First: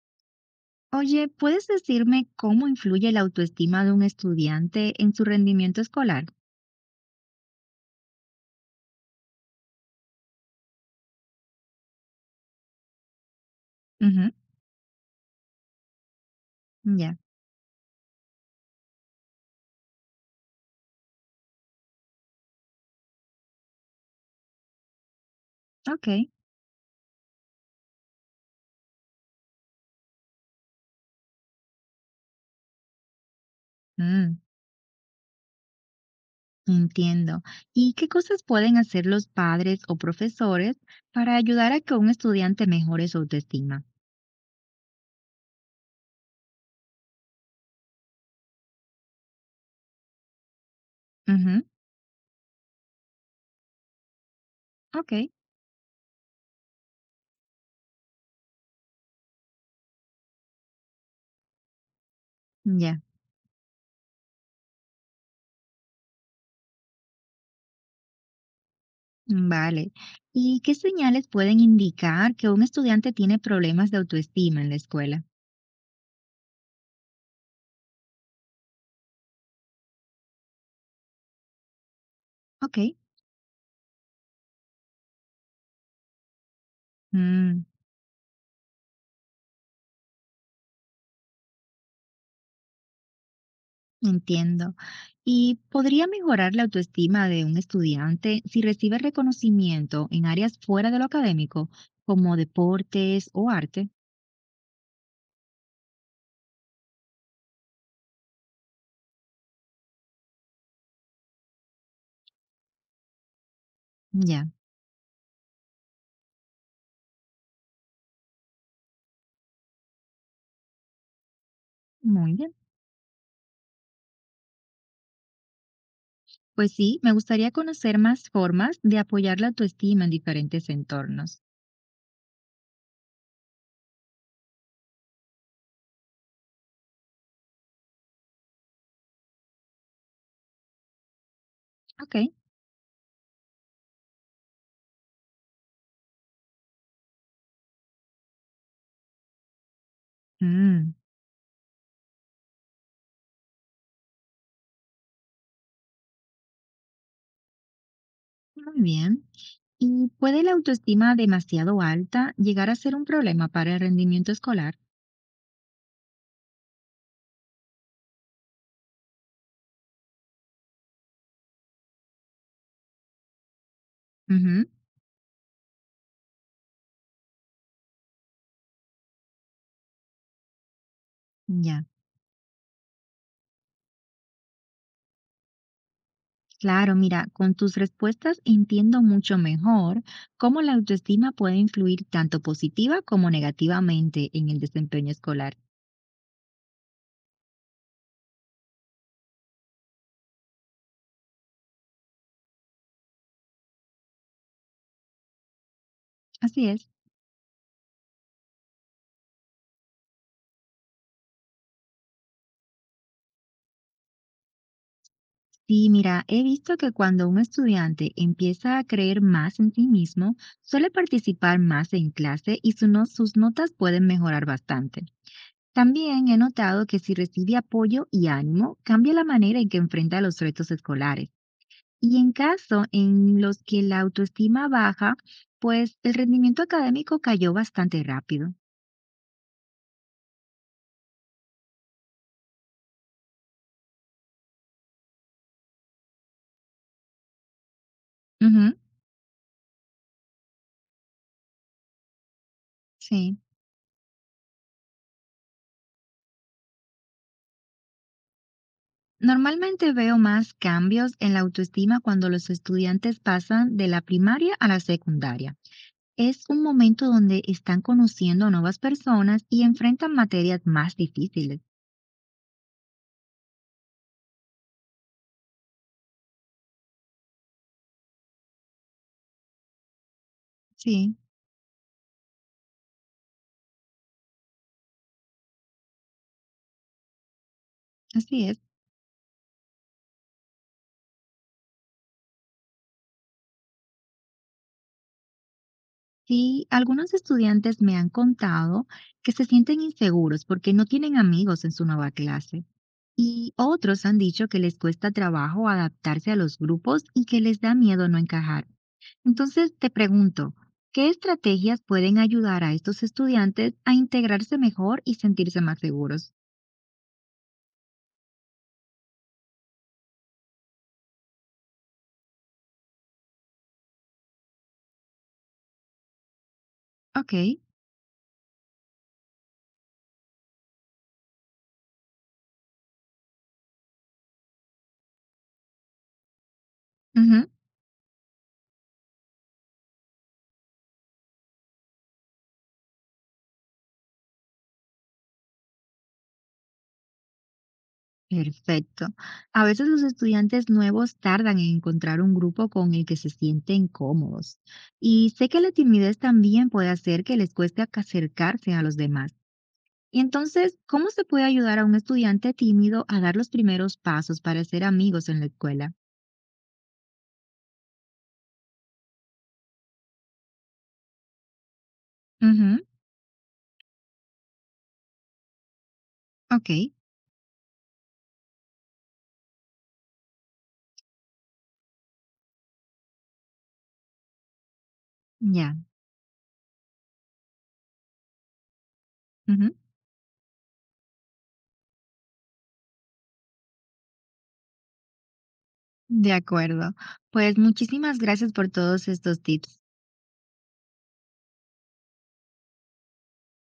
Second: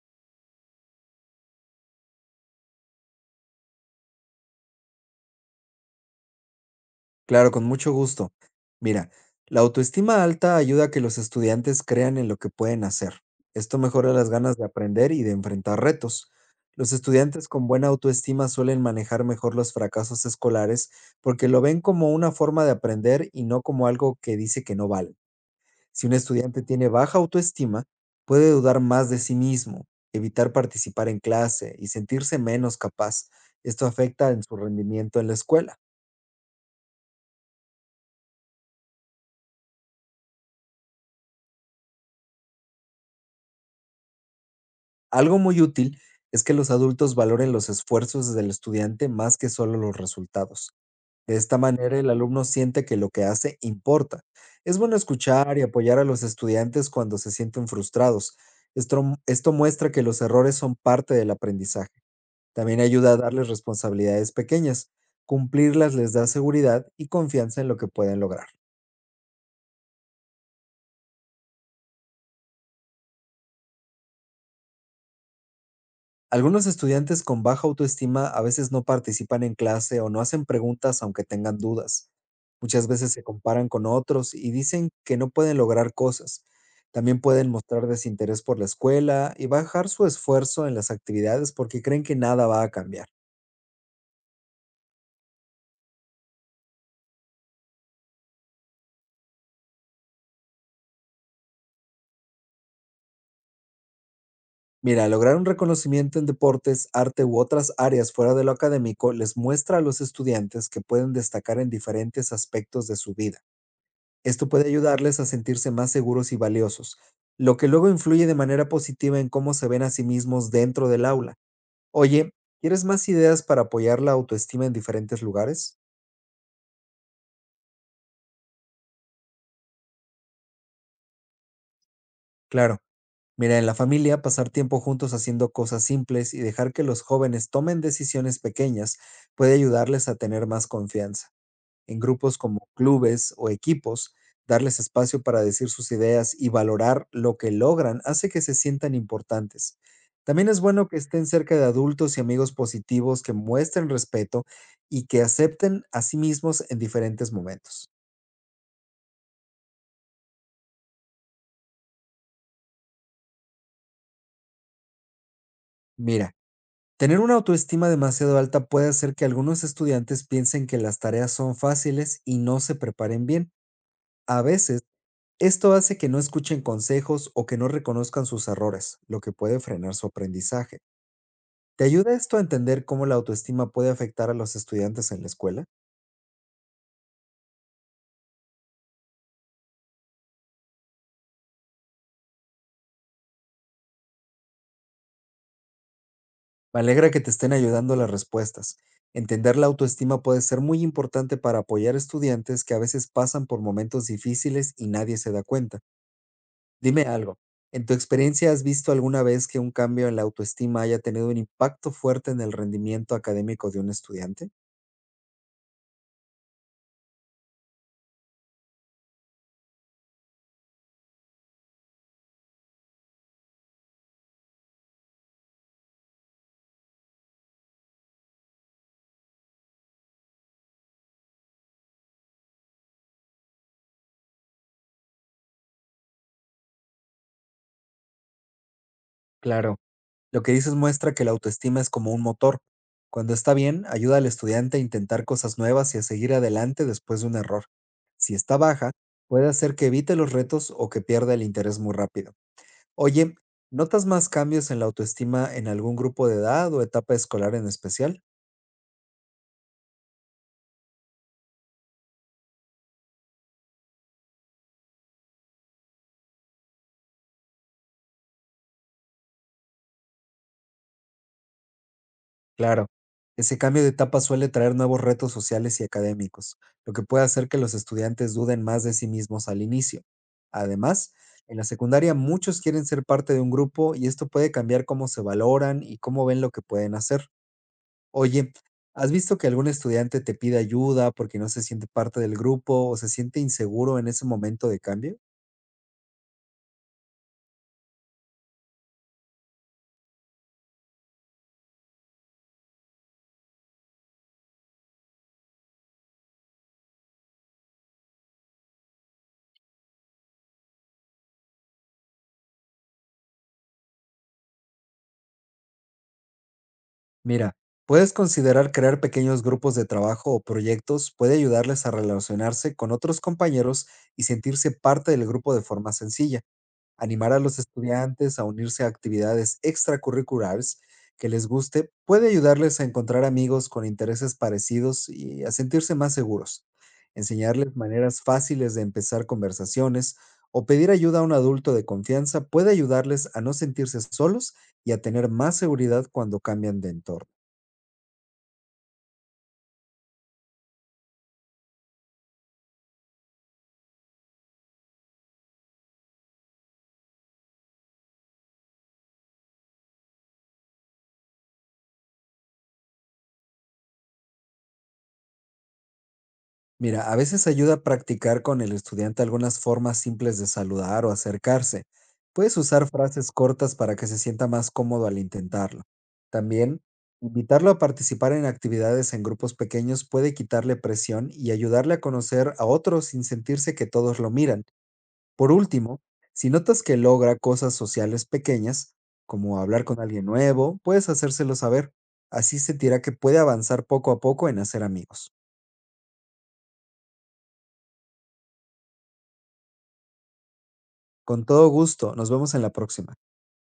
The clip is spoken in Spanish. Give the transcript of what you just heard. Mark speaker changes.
Speaker 1: Oye, ¿puedes decirme cómo influye la autoestima de un estudiante en su rendimiento escolar?
Speaker 2: Claro, con mucho gusto. Mira, la autoestima alta ayuda a que los estudiantes crean en lo que pueden hacer. Esto mejora las
Speaker 1: Ujú.
Speaker 2: ganas de aprender y de enfrentar retos. Los
Speaker 1: Ya,
Speaker 2: estudiantes con buena autoestima suelen manejar mejor los fracasos escolares, porque lo ven como una forma de aprender y no como algo que dice que no vale.
Speaker 1: ok.
Speaker 2: Si un estudiante tiene baja autoestima, puede dudar más de sí mismo, evitar participar en clase y sentirse menos capaz. Esto afecta
Speaker 1: Mm,
Speaker 2: en su rendimiento en la escuela.
Speaker 1: entiendo. ¿Y qué cosas pueden hacer los padres o profesores para ayudar a que un estudiante mejore su autoestima?
Speaker 2: Algo muy útil es que los adultos valoren los esfuerzos del estudiante más que solo los resultados. De esta
Speaker 1: Ujú.
Speaker 2: manera, el alumno siente que lo que hace importa. Es bueno
Speaker 1: Ok,
Speaker 2: escuchar y apoyar a los estudiantes cuando se sienten frustrados. Esto muestra que los errores son parte del aprendizaje. También
Speaker 1: ya,
Speaker 2: ayuda a darles responsabilidades pequeñas. Cumplirlas les da seguridad y confianza en lo que pueden lograr.
Speaker 1: vale. ¿Y qué señales pueden indicar que un estudiante tiene problemas de autoestima en la escuela?
Speaker 2: Algunos estudiantes con baja autoestima a veces no participan en clase o no hacen preguntas, aunque tengan dudas.
Speaker 1: Ok.
Speaker 2: Muchas veces se comparan con otros y dicen que no pueden lograr cosas. También pueden
Speaker 1: Mm.
Speaker 2: mostrar desinterés por la escuela y bajar su esfuerzo en las actividades, porque creen que nada va a cambiar.
Speaker 1: Entiendo. ¿Y podría mejorar la autoestima de un estudiante si recibe reconocimiento en áreas fuera de lo académico, como deportes o arte?
Speaker 2: Mira, lograr un reconocimiento en deportes, arte u otras áreas fuera de lo académico les muestra a los estudiantes que pueden destacar en diferentes aspectos de su vida.
Speaker 1: Ya,
Speaker 2: Esto puede ayudarles a sentirse más seguros y valiosos, lo que luego influye de manera positiva en cómo se ven a sí mismos dentro del aula. Oye,
Speaker 1: muy bien.
Speaker 2: ¿quieres más ideas para apoyar la autoestima en diferentes lugares?
Speaker 1: Pues sí, me gustaría conocer más formas de apoyar la autoestima en diferentes entornos.
Speaker 2: Claro, mira, en la familia, pasar tiempo juntos haciendo cosas simples y dejar que los jóvenes tomen decisiones pequeñas puede ayudarles a tener más confianza. En
Speaker 1: Ok.
Speaker 2: grupos como clubes o equipos, darles espacio para decir sus ideas y valorar lo que logran hace que se sientan importantes. También es bueno
Speaker 1: Mm,
Speaker 2: que estén cerca de adultos y amigos positivos que muestren respeto y que acepten a sí mismos en diferentes momentos.
Speaker 1: muy bien. ¿Y puede la autoestima demasiado alta llegar a ser un problema para el rendimiento escolar?
Speaker 2: Mira, tener una autoestima demasiado alta puede hacer que algunos estudiantes piensen que las tareas son fáciles y no se preparen bien. A
Speaker 1: Ujú.
Speaker 2: veces, esto hace que no escuchen consejos o que no reconozcan sus errores, lo que puede frenar su aprendizaje.
Speaker 1: Ya.
Speaker 2: ¿Te ayuda esto a entender cómo la autoestima puede afectar a los estudiantes en la escuela?
Speaker 1: Claro, mira, con tus respuestas entiendo mucho mejor cómo la autoestima puede influir tanto positiva como negativamente en el desempeño escolar.
Speaker 2: Me alegra que te estén ayudando las respuestas. Entender la autoestima puede ser muy importante para apoyar estudiantes que a veces pasan por momentos difíciles y nadie se da cuenta.
Speaker 1: Así es.
Speaker 2: Dime algo, ¿en tu experiencia has visto alguna vez que un cambio en la autoestima haya tenido un impacto fuerte en el rendimiento académico de un estudiante?
Speaker 1: Sí, mira, he visto que cuando un estudiante empieza a creer más en sí mismo, suele participar más en clase y su no- sus notas pueden mejorar bastante. También he notado que si recibe apoyo y ánimo, cambia la manera en que enfrenta los retos escolares. Y en caso en los que la autoestima baja, pues el rendimiento académico cayó bastante rápido.
Speaker 2: Claro. Lo que dices muestra que la autoestima es como un motor. Cuando está bien, ayuda al estudiante a intentar cosas nuevas y a seguir adelante después de un error. Si está
Speaker 1: Ujú,
Speaker 2: baja, puede hacer que evite los retos o que pierda el interés muy rápido. Oye,
Speaker 1: sí.
Speaker 2: ¿notas más cambios en la autoestima en algún grupo de edad o etapa escolar en especial?
Speaker 1: Normalmente veo más cambios en la autoestima cuando los estudiantes pasan de la primaria a la secundaria. Es un momento donde están conociendo a nuevas personas y enfrentan materias más difíciles.
Speaker 2: Claro, ese cambio de etapa suele traer nuevos retos sociales y académicos, lo que puede hacer que los estudiantes duden más de sí mismos al inicio. Además,
Speaker 1: Sí,
Speaker 2: en la secundaria muchos quieren ser parte de un grupo y esto puede cambiar cómo se valoran y cómo ven lo que pueden hacer.
Speaker 1: así
Speaker 2: Oye,
Speaker 1: es.
Speaker 2: ¿has visto que algún estudiante te pide ayuda porque no se siente parte del grupo o se siente inseguro en ese momento de cambio?
Speaker 1: Sí, algunos estudiantes me han contado que se sienten inseguros porque no tienen amigos en su nueva clase. Y otros han dicho que les cuesta trabajo adaptarse a los grupos y que les da miedo no encajar. Entonces, te pregunto, ¿qué estrategias pueden ayudar a estos estudiantes a integrarse mejor y sentirse más seguros?
Speaker 2: Mira, puedes considerar crear pequeños grupos de trabajo o proyectos, puede ayudarles a relacionarse con otros compañeros y sentirse parte del grupo de forma sencilla. Animar
Speaker 1: Ok,
Speaker 2: a los estudiantes a unirse a actividades extracurriculares que les guste puede ayudarles a encontrar amigos con intereses parecidos y a sentirse más seguros.
Speaker 1: ujú,
Speaker 2: Enseñarles maneras fáciles de empezar conversaciones o pedir ayuda a un adulto de confianza puede ayudarles a no sentirse solos y a tener más seguridad cuando cambian de entorno.
Speaker 1: perfecto. A veces los estudiantes nuevos tardan en encontrar un grupo con el que se sienten cómodos. Y sé que la timidez también puede hacer que les cueste acercarse a los demás. Y entonces, ¿cómo se puede ayudar a un estudiante tímido a dar los primeros pasos para ser amigos en la escuela?
Speaker 2: Mira, a veces ayuda a practicar con el estudiante algunas formas simples de saludar o acercarse. Puedes
Speaker 1: Ujú,
Speaker 2: usar frases cortas para que se sienta más cómodo al intentarlo.
Speaker 1: ok,
Speaker 2: También, invitarlo a participar en actividades en grupos pequeños puede quitarle presión y ayudarle a conocer a otros sin sentirse que todos lo miran. Por
Speaker 1: ya,
Speaker 2: último, si notas que logra cosas sociales pequeñas, como
Speaker 1: ujú,
Speaker 2: hablar con alguien nuevo, puedes hacérselo saber. Así sentirá que puede avanzar poco a poco en hacer amigos.
Speaker 1: de acuerdo. Pues muchísimas gracias por todos estos tips.
Speaker 2: Con todo gusto. Nos vemos en la próxima.